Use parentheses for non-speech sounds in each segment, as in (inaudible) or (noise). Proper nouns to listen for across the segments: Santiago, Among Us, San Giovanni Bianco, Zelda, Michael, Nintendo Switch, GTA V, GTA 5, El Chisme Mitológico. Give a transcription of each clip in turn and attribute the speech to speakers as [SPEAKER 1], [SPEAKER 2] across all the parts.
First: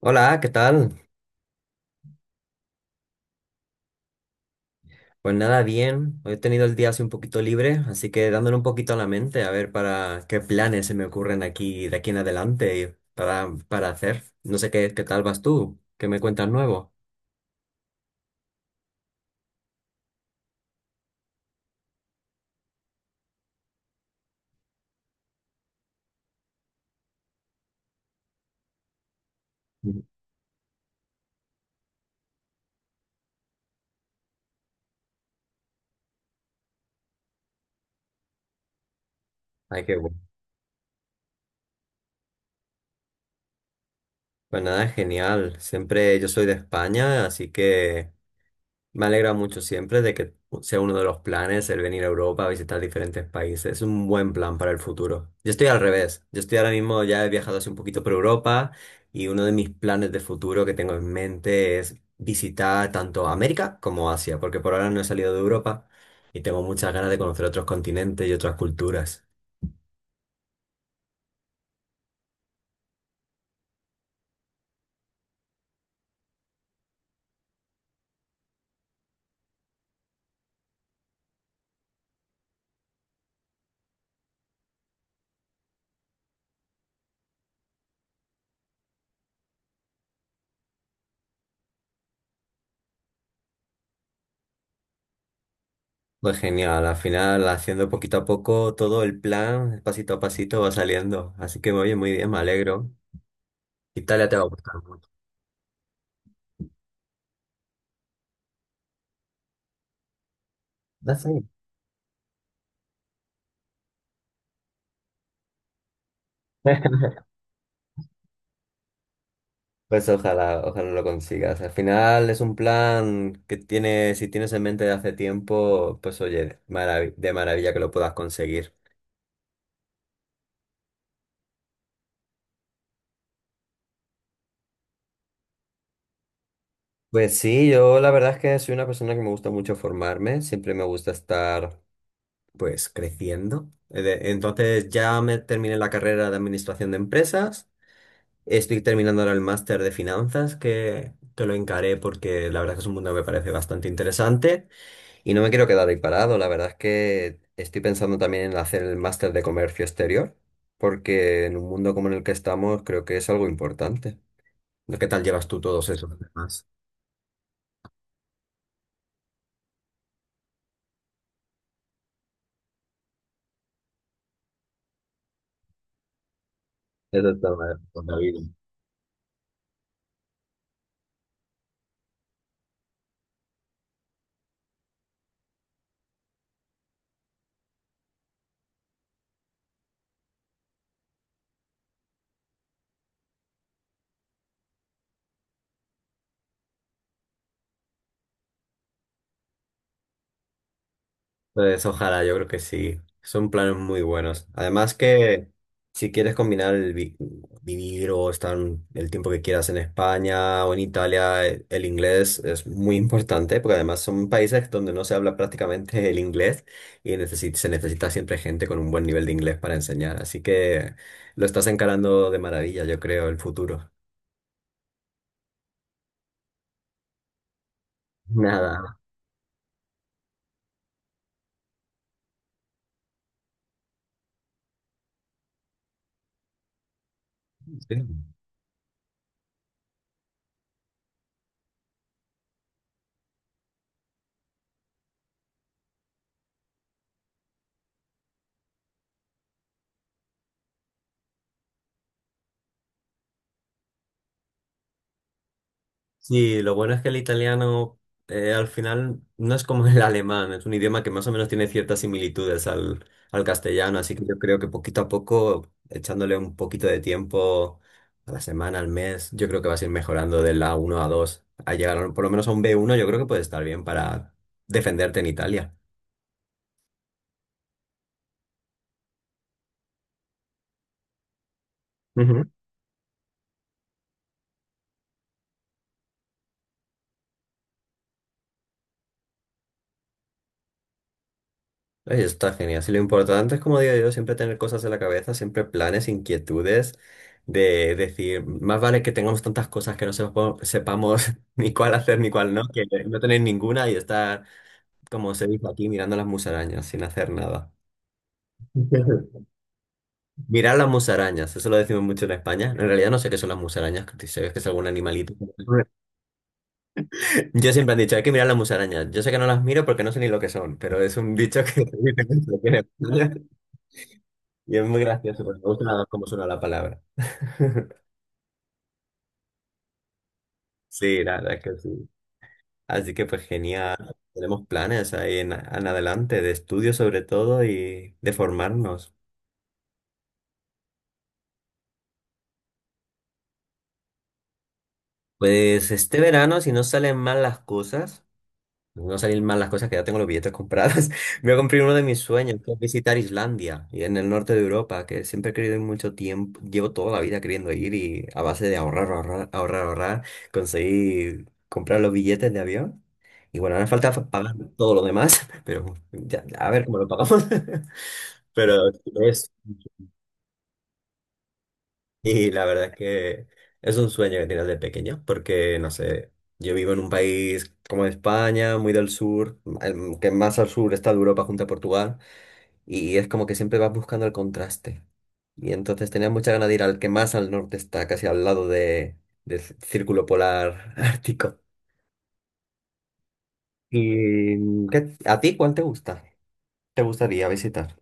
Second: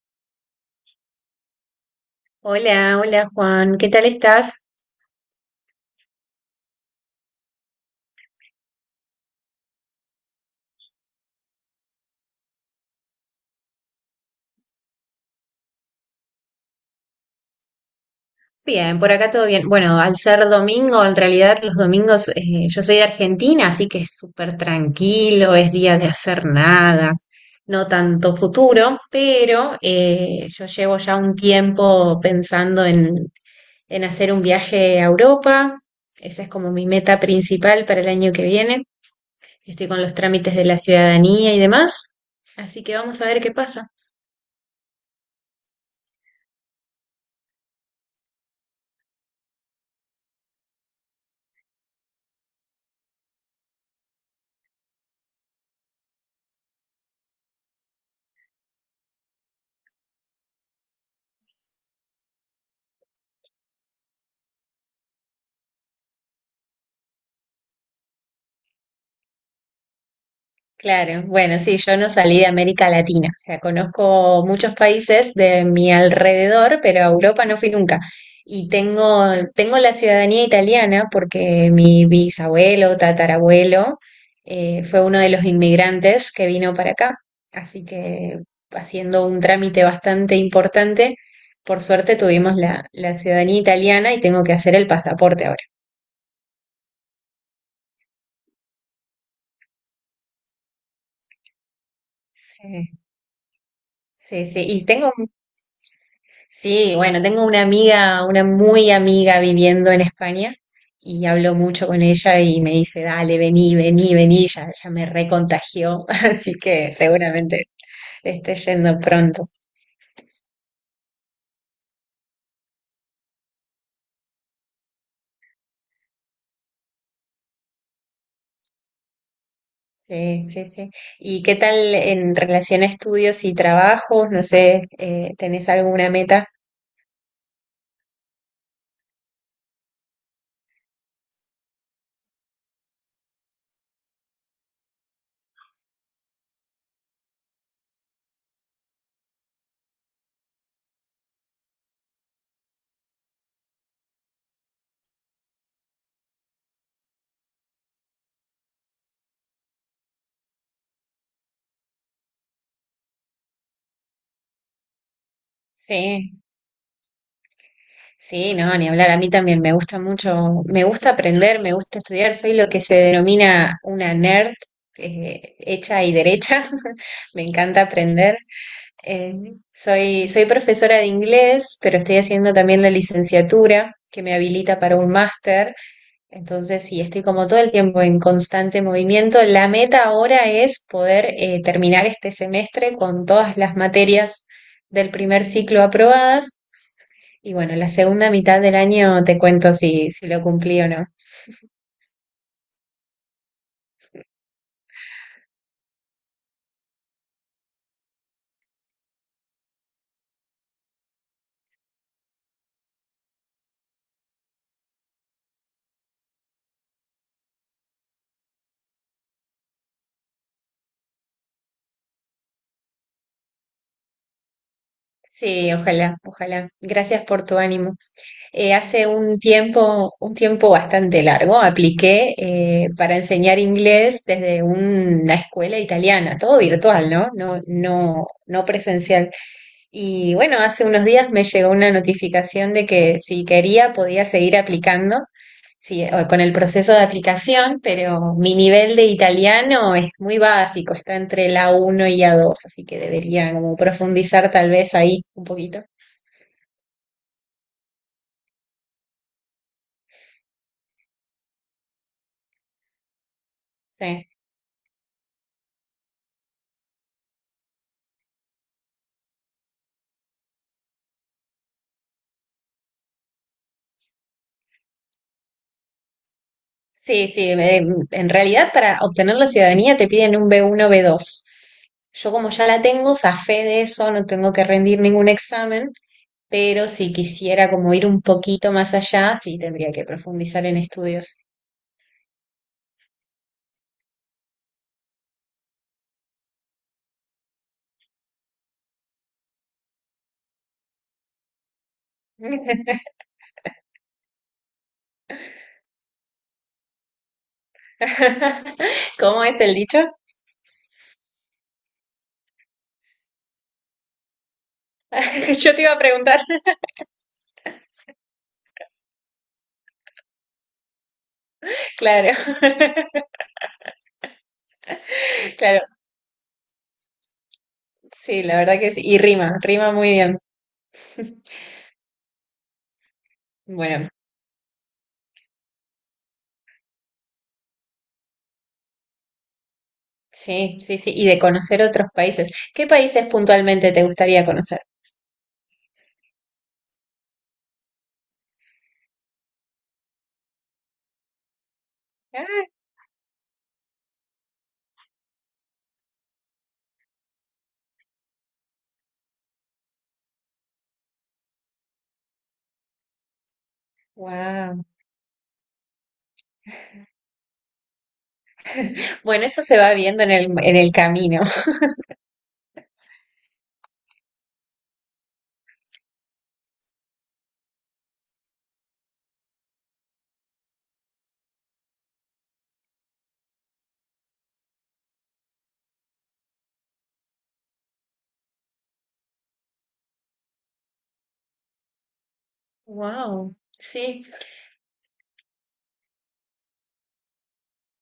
[SPEAKER 1] Hola, ¿qué tal?
[SPEAKER 2] Hola, hola Juan, ¿qué tal estás?
[SPEAKER 1] Pues nada, bien. Hoy he tenido el día así un poquito libre, así que dándole un poquito a la mente a ver para qué planes se me ocurren aquí de aquí en adelante y para hacer. No sé qué tal vas tú, qué me cuentas nuevo.
[SPEAKER 2] Bien, por acá todo bien. Bueno, al ser domingo, en realidad los domingos, yo soy de Argentina, así que es súper tranquilo, es día de hacer nada, no tanto futuro, pero
[SPEAKER 1] Ujú.
[SPEAKER 2] yo llevo ya un tiempo en hacer un viaje a Europa. Esa es como mi meta principal para el año que viene.
[SPEAKER 1] Ay,
[SPEAKER 2] Estoy
[SPEAKER 1] qué
[SPEAKER 2] con los
[SPEAKER 1] bueno.
[SPEAKER 2] trámites de la ciudadanía y demás, así que vamos a ver qué pasa.
[SPEAKER 1] Pues nada, genial. Siempre yo soy de España, así que me alegra mucho siempre de que sea uno de los planes el venir a Europa a visitar diferentes países. Es un buen plan para el futuro. Yo estoy al revés. Yo estoy ahora mismo, ya he viajado hace un poquito por Europa y uno de mis planes de futuro que tengo en mente es visitar tanto América como Asia, porque por ahora no he salido de Europa y tengo muchas ganas de conocer otros continentes y otras culturas.
[SPEAKER 2] Claro, bueno, sí, yo no salí de América Latina, o sea, conozco muchos países de mi alrededor, pero a Europa no fui nunca. Y tengo, tengo la ciudadanía italiana porque mi bisabuelo, tatarabuelo, fue uno de los inmigrantes que vino para acá. Así que haciendo un trámite bastante importante, por suerte tuvimos la ciudadanía italiana y tengo que hacer el pasaporte ahora.
[SPEAKER 1] Pues genial, al final haciendo poquito a poco todo el plan, pasito a pasito va saliendo. Así que oye, muy bien, me alegro.
[SPEAKER 2] Sí,
[SPEAKER 1] Italia te va
[SPEAKER 2] sí,
[SPEAKER 1] a
[SPEAKER 2] sí.
[SPEAKER 1] gustar
[SPEAKER 2] Y
[SPEAKER 1] mucho.
[SPEAKER 2] tengo, sí, bueno, tengo una amiga, una muy amiga viviendo en España
[SPEAKER 1] That's
[SPEAKER 2] y
[SPEAKER 1] it.
[SPEAKER 2] hablo mucho con ella y me dice, dale, vení, ya, ya me recontagió, (laughs) así
[SPEAKER 1] (laughs)
[SPEAKER 2] que seguramente esté yendo pronto.
[SPEAKER 1] Pues ojalá, ojalá lo consigas. Al final es un plan que tienes, si tienes en mente de hace tiempo, pues oye, de maravilla que lo puedas conseguir.
[SPEAKER 2] Sí, sí, sí. ¿Y qué tal en relación a estudios y trabajos? No sé, ¿tenés alguna meta?
[SPEAKER 1] Pues sí, yo la verdad es que soy una persona que me gusta mucho formarme, siempre me gusta estar pues creciendo. Entonces ya me terminé la carrera de administración de empresas, estoy terminando ahora el máster de finanzas que lo encaré porque la verdad es que es un mundo que me parece bastante interesante. Y no me quiero quedar ahí parado, la verdad es que estoy pensando también en hacer el máster de comercio exterior, porque en un mundo como en el que estamos creo que es algo importante. ¿Qué tal llevas tú todos esos
[SPEAKER 2] Sí.
[SPEAKER 1] temas?
[SPEAKER 2] Sí, no, ni hablar. A mí también me gusta mucho, me gusta aprender, me gusta estudiar. Soy lo que se denomina una nerd, hecha y derecha. (laughs)
[SPEAKER 1] Eso
[SPEAKER 2] Me
[SPEAKER 1] está
[SPEAKER 2] encanta
[SPEAKER 1] maravilloso,
[SPEAKER 2] aprender.
[SPEAKER 1] David.
[SPEAKER 2] Eh, soy profesora de inglés, pero estoy haciendo también la licenciatura que me habilita para un máster. Entonces, sí, estoy como todo el tiempo en constante movimiento. La meta ahora es poder terminar este semestre con todas las materias del primer ciclo aprobadas y bueno, la segunda mitad del año te cuento si, si lo cumplí o no.
[SPEAKER 1] Pues ojalá, yo creo que sí. Son planes muy buenos. Además que si quieres combinar el vivir o estar el tiempo que quieras en España o en Italia, el inglés es muy importante porque además son países donde no se habla prácticamente el inglés y se necesita siempre gente con un buen nivel de inglés para enseñar. Así que lo estás encarando de maravilla, yo creo, el futuro.
[SPEAKER 2] Sí, ojalá, ojalá. Gracias por tu ánimo.
[SPEAKER 1] Nada.
[SPEAKER 2] Hace un tiempo bastante largo, apliqué para enseñar inglés desde una escuela italiana, todo virtual, ¿no? No,
[SPEAKER 1] Sí.
[SPEAKER 2] no, no presencial. Y bueno, hace unos días me llegó una notificación de que si quería podía seguir aplicando, sí, o- con el proceso de aplicación, pero mi nivel de italiano es muy básico, está entre la uno y la 2, así que debería como profundizar tal vez ahí un poquito.
[SPEAKER 1] Sí, lo bueno es que el italiano al final no es como el alemán, es un idioma que más o menos tiene ciertas similitudes al castellano, así que
[SPEAKER 2] Sí.
[SPEAKER 1] yo creo que poquito a poco, echándole un poquito de tiempo a la semana, al mes, yo creo que vas a ir mejorando del a uno a 2, a por lo menos a un b uno. Yo creo que puede estar bien para defenderte en Italia.
[SPEAKER 2] Sí, sí, en realidad para obtener la ciudadanía te piden un b uno, b dos. Yo como ya la tengo, zafé de eso, no tengo que rendir ningún examen, pero si quisiera como ir un poquito más allá, sí tendría que profundizar en estudios.
[SPEAKER 1] Ay, está genial. Sí, lo importante es, como digo yo, siempre tener cosas en la cabeza, siempre planes, inquietudes, de decir, más vale que tengamos tantas cosas que no sepamos (laughs) ni cuál hacer ni cuál no, que
[SPEAKER 2] (laughs)
[SPEAKER 1] no tener ninguna y estar, como se dice aquí, mirando las musarañas sin hacer nada.
[SPEAKER 2] ¿Cómo
[SPEAKER 1] (laughs)
[SPEAKER 2] es el dicho?
[SPEAKER 1] Mirar las musarañas, eso lo decimos mucho en España. En realidad no sé qué son las musarañas, que si sabes que es algún animalito.
[SPEAKER 2] (laughs) Yo te iba a
[SPEAKER 1] (laughs)
[SPEAKER 2] preguntar.
[SPEAKER 1] Yo siempre han dicho, hay que mirar las musarañas. Yo sé que no las miro porque no sé ni lo que son, pero es un dicho que (laughs) se dice
[SPEAKER 2] Claro,
[SPEAKER 1] mucho aquí en
[SPEAKER 2] (laughs)
[SPEAKER 1] España. Y es muy gracioso, porque me
[SPEAKER 2] claro,
[SPEAKER 1] gusta cómo suena la palabra. (laughs)
[SPEAKER 2] sí, la verdad que sí. Y rima, rima muy bien.
[SPEAKER 1] Sí, la verdad que sí. Así que pues
[SPEAKER 2] Bueno,
[SPEAKER 1] genial. Tenemos planes ahí en adelante, de estudio sobre todo y de formarnos.
[SPEAKER 2] sí, sí, sí. Y de conocer otros países. ¿Qué países puntualmente te gustaría conocer?
[SPEAKER 1] Pues este verano, si no salen mal las cosas. No salir mal las cosas que ya tengo los billetes comprados. (laughs) Voy a cumplir uno de mis sueños,
[SPEAKER 2] Ah,
[SPEAKER 1] que es visitar Islandia y en el norte de Europa, que siempre he querido ir mucho tiempo. Llevo toda la vida queriendo ir y a base de ahorrar, conseguí comprar los billetes de avión. Y bueno, ahora falta pagar
[SPEAKER 2] wow.
[SPEAKER 1] todo lo demás, (laughs) pero ya, a ver cómo lo pagamos. (laughs) Pero
[SPEAKER 2] Bueno, eso se va viendo en en el camino. (laughs)
[SPEAKER 1] y la verdad es que es un sueño que tienes de pequeño, porque no sé, yo vivo en un país como España, muy del sur, el que más al sur está de Europa junto a Portugal, y es como que siempre vas buscando el contraste. Y entonces tenía mucha ganas de ir al que más al norte está, casi al lado del círculo polar (laughs) ártico.
[SPEAKER 2] Wow, sí.
[SPEAKER 1] ¿Y a ti cuál te gusta? ¿Te gustaría visitar?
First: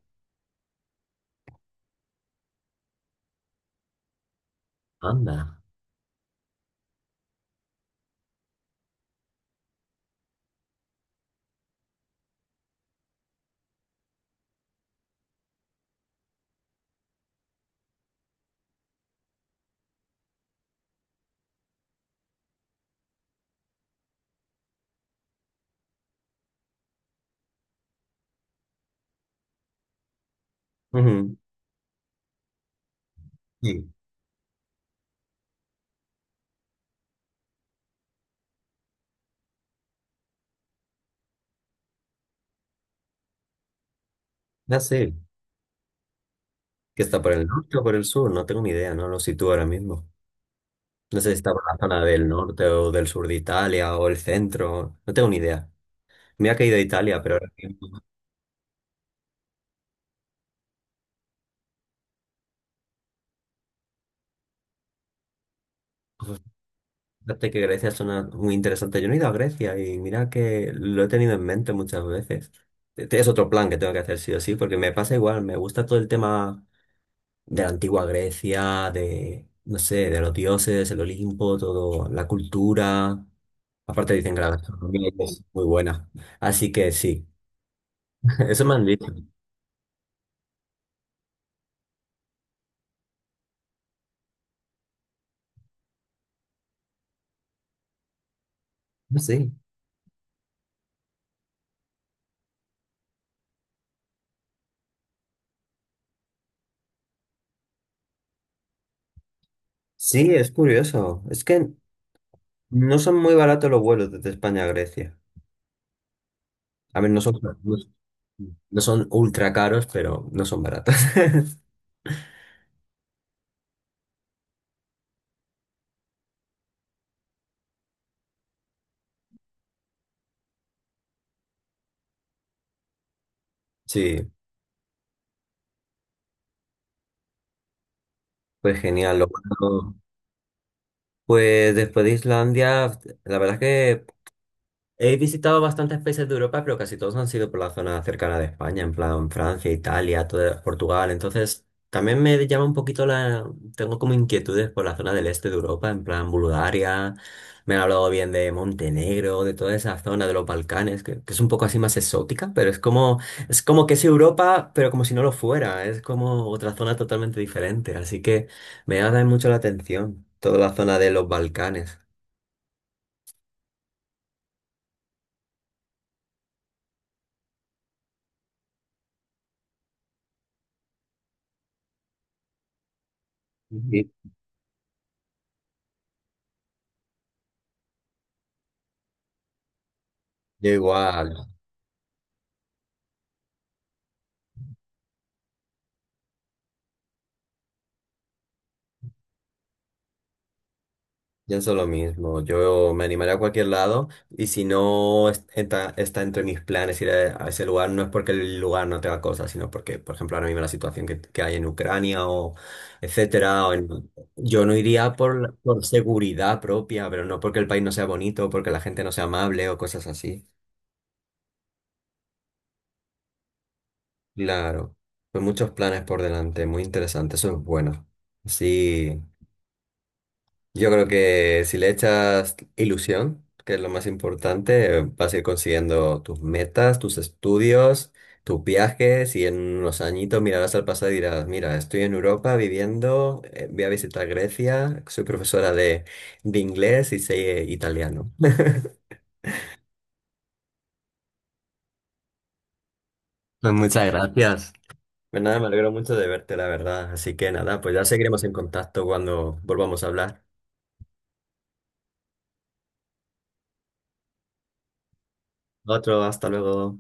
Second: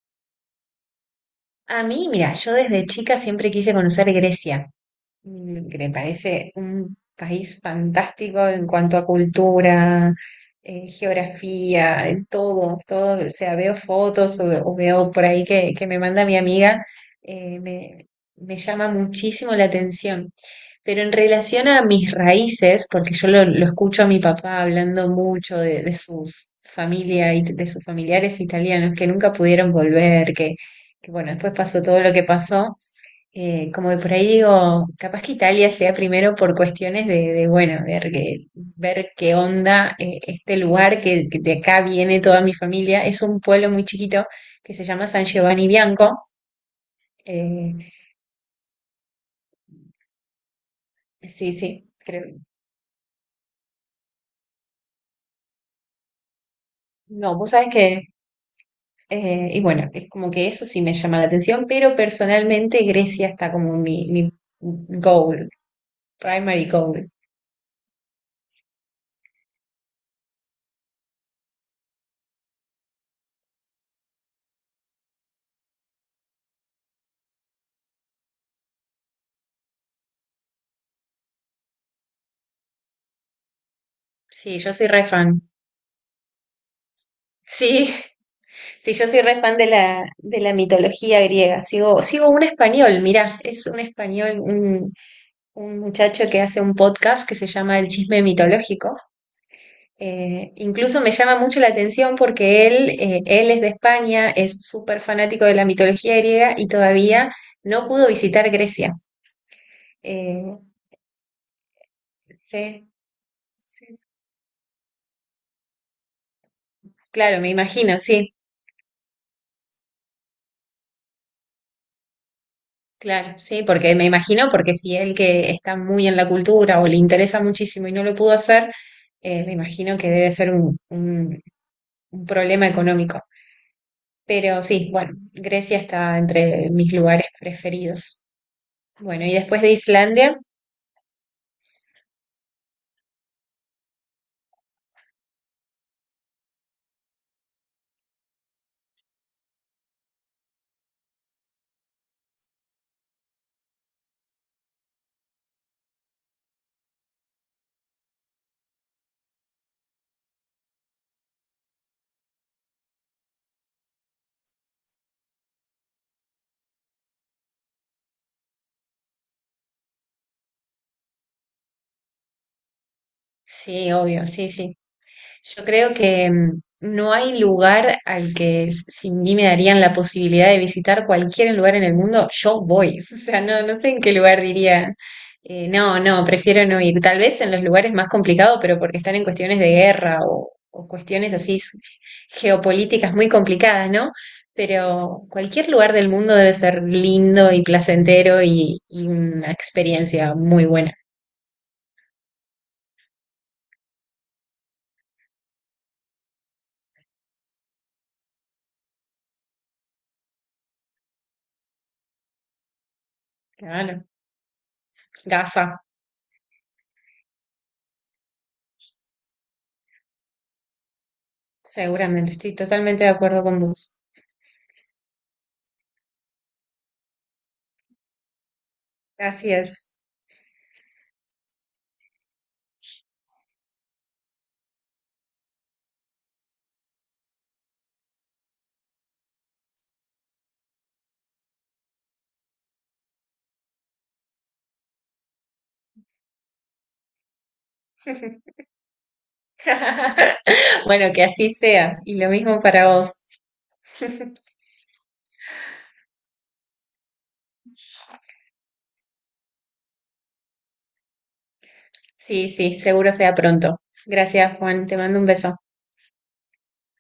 [SPEAKER 2] A mí, mira, yo desde chica siempre quise conocer Grecia.
[SPEAKER 1] Anda.
[SPEAKER 2] Mm, que me parece un país fantástico en cuanto a cultura, geografía, en todo, todo, o sea, veo fotos o veo por ahí que me manda mi amiga, eh, me, me llama muchísimo la atención. Pero en relación a mis raíces, porque lo escucho a mi papá hablando mucho de sus familia y de sus familiares italianos que nunca pudieron volver, que bueno,
[SPEAKER 1] Ujú.
[SPEAKER 2] después pasó todo lo que pasó.
[SPEAKER 1] Sí,
[SPEAKER 2] Como de por ahí digo, capaz que Italia sea primero por cuestiones bueno, ver qué onda este lugar que de acá viene toda mi familia. Es un pueblo muy chiquito que
[SPEAKER 1] ya
[SPEAKER 2] se llama
[SPEAKER 1] sé.
[SPEAKER 2] San Giovanni Bianco.
[SPEAKER 1] ¿Que está por el
[SPEAKER 2] Eh,
[SPEAKER 1] norte o por el sur? No tengo ni idea, no lo sitúo ahora mismo. No sé si está
[SPEAKER 2] sí,
[SPEAKER 1] por la
[SPEAKER 2] sí,
[SPEAKER 1] zona del
[SPEAKER 2] creo.
[SPEAKER 1] norte o del sur de Italia o el centro. No tengo ni idea. Me ha caído a Italia, pero
[SPEAKER 2] No, vos
[SPEAKER 1] ahora
[SPEAKER 2] sabés que,
[SPEAKER 1] mismo,
[SPEAKER 2] y bueno, es como que eso sí me llama la atención, pero personalmente Grecia está como mi goal,
[SPEAKER 1] pues,
[SPEAKER 2] primary goal.
[SPEAKER 1] fíjate que Grecia suena muy interesante. Yo no he ido a Grecia y mira que lo he tenido en mente muchas veces. Este es otro plan que tengo que hacer sí o sí, porque me pasa igual. Me gusta todo el tema de la antigua Grecia, de, no sé, de los dioses, el Olimpo, todo, la cultura. Aparte dicen que la
[SPEAKER 2] Sí, yo soy re
[SPEAKER 1] gastronomía es
[SPEAKER 2] fan.
[SPEAKER 1] muy buena. Así que sí,
[SPEAKER 2] Sí,
[SPEAKER 1] (laughs) eso me han
[SPEAKER 2] sí,
[SPEAKER 1] dicho.
[SPEAKER 2] yo soy re fan de de la mitología griega. Sigo un español, mirá, es un español, un muchacho que hace un podcast que se llama El Chisme Mitológico.
[SPEAKER 1] Sí.
[SPEAKER 2] Incluso me llama mucho la atención porque él, él es de España, es súper fanático de la mitología griega y todavía no pudo visitar Grecia.
[SPEAKER 1] Sí, es
[SPEAKER 2] Eh,
[SPEAKER 1] curioso. Es que
[SPEAKER 2] sí,
[SPEAKER 1] no son muy baratos los
[SPEAKER 2] sí.
[SPEAKER 1] vuelos desde España a Grecia. A ver,
[SPEAKER 2] Claro, me
[SPEAKER 1] no
[SPEAKER 2] imagino, sí.
[SPEAKER 1] no son ultra caros, pero no son baratos. (laughs)
[SPEAKER 2] Claro, sí, porque me imagino, porque si él que está muy en la cultura o le interesa muchísimo y no lo pudo hacer, me imagino que debe ser un problema económico.
[SPEAKER 1] Sí,
[SPEAKER 2] Pero sí, bueno, Grecia está entre mis lugares preferidos.
[SPEAKER 1] pues genial.
[SPEAKER 2] Bueno,
[SPEAKER 1] Lo
[SPEAKER 2] y después de
[SPEAKER 1] bueno.
[SPEAKER 2] Islandia,
[SPEAKER 1] Pues después de Islandia, la verdad es que he visitado bastantes países de Europa, pero casi todos han sido por la zona cercana de España, en plan Francia, Italia, Portugal. Entonces, también me llama un poquito la... Tengo como inquietudes por la zona del este de Europa, en plan Bulgaria. Me han hablado bien de Montenegro, de toda esa zona de los Balcanes, que es un poco así más exótica, pero es como que es Europa, pero como si no lo fuera. Es como otra zona totalmente diferente. Así que me llama mucho la atención toda la zona de los Balcanes.
[SPEAKER 2] sí, obvio, sí, sí. Yo creo que mm, no hay lugar al que s- si a mí me darían la posibilidad de visitar cualquier lugar en el mundo, yo voy. (laughs) O sea, no, no sé en qué
[SPEAKER 1] Ujú.
[SPEAKER 2] lugar diría, no, no, prefiero no ir. Tal vez en los lugares más complicados, pero porque están en cuestiones de guerra
[SPEAKER 1] Yo
[SPEAKER 2] o cuestiones
[SPEAKER 1] igual.
[SPEAKER 2] así s- geopolíticas muy complicadas, ¿no? Pero cualquier lugar del mundo debe ser lindo y placentero y una experiencia muy buena.
[SPEAKER 1] Pienso lo mismo, yo me animaré a cualquier lado y si no está, está entre mis planes ir a ese lugar, no es porque el lugar no tenga cosas, sino porque, por ejemplo, ahora mismo la situación que hay en Ucrania o etcétera,
[SPEAKER 2] Claro.
[SPEAKER 1] yo no iría por,
[SPEAKER 2] Gaza,
[SPEAKER 1] por seguridad propia, pero no porque el país no sea bonito, porque la gente no sea amable o cosas así.
[SPEAKER 2] seguramente, estoy totalmente de acuerdo con vos.
[SPEAKER 1] Claro, pues muchos planes por delante, muy interesante, eso es bueno. Sí.
[SPEAKER 2] Así es.
[SPEAKER 1] Yo creo que si le echas ilusión, que es lo más importante, vas a ir consiguiendo tus metas, tus estudios, tus viajes y en unos añitos mirarás al pasado y dirás, mira, estoy en Europa viviendo, voy a visitar Grecia, soy profesora de inglés y sé italiano. (laughs)
[SPEAKER 2] (laughs) Bueno, que así sea. Y lo mismo para vos.
[SPEAKER 1] Pues muchas
[SPEAKER 2] (laughs)
[SPEAKER 1] gracias. Pues nada, me alegro mucho de verte, la verdad. Así que nada, pues ya seguiremos en contacto cuando volvamos a hablar.
[SPEAKER 2] Sí, sí, seguro sea pronto. Gracias, Juan. Te mando un beso.
[SPEAKER 1] Otro, hasta luego.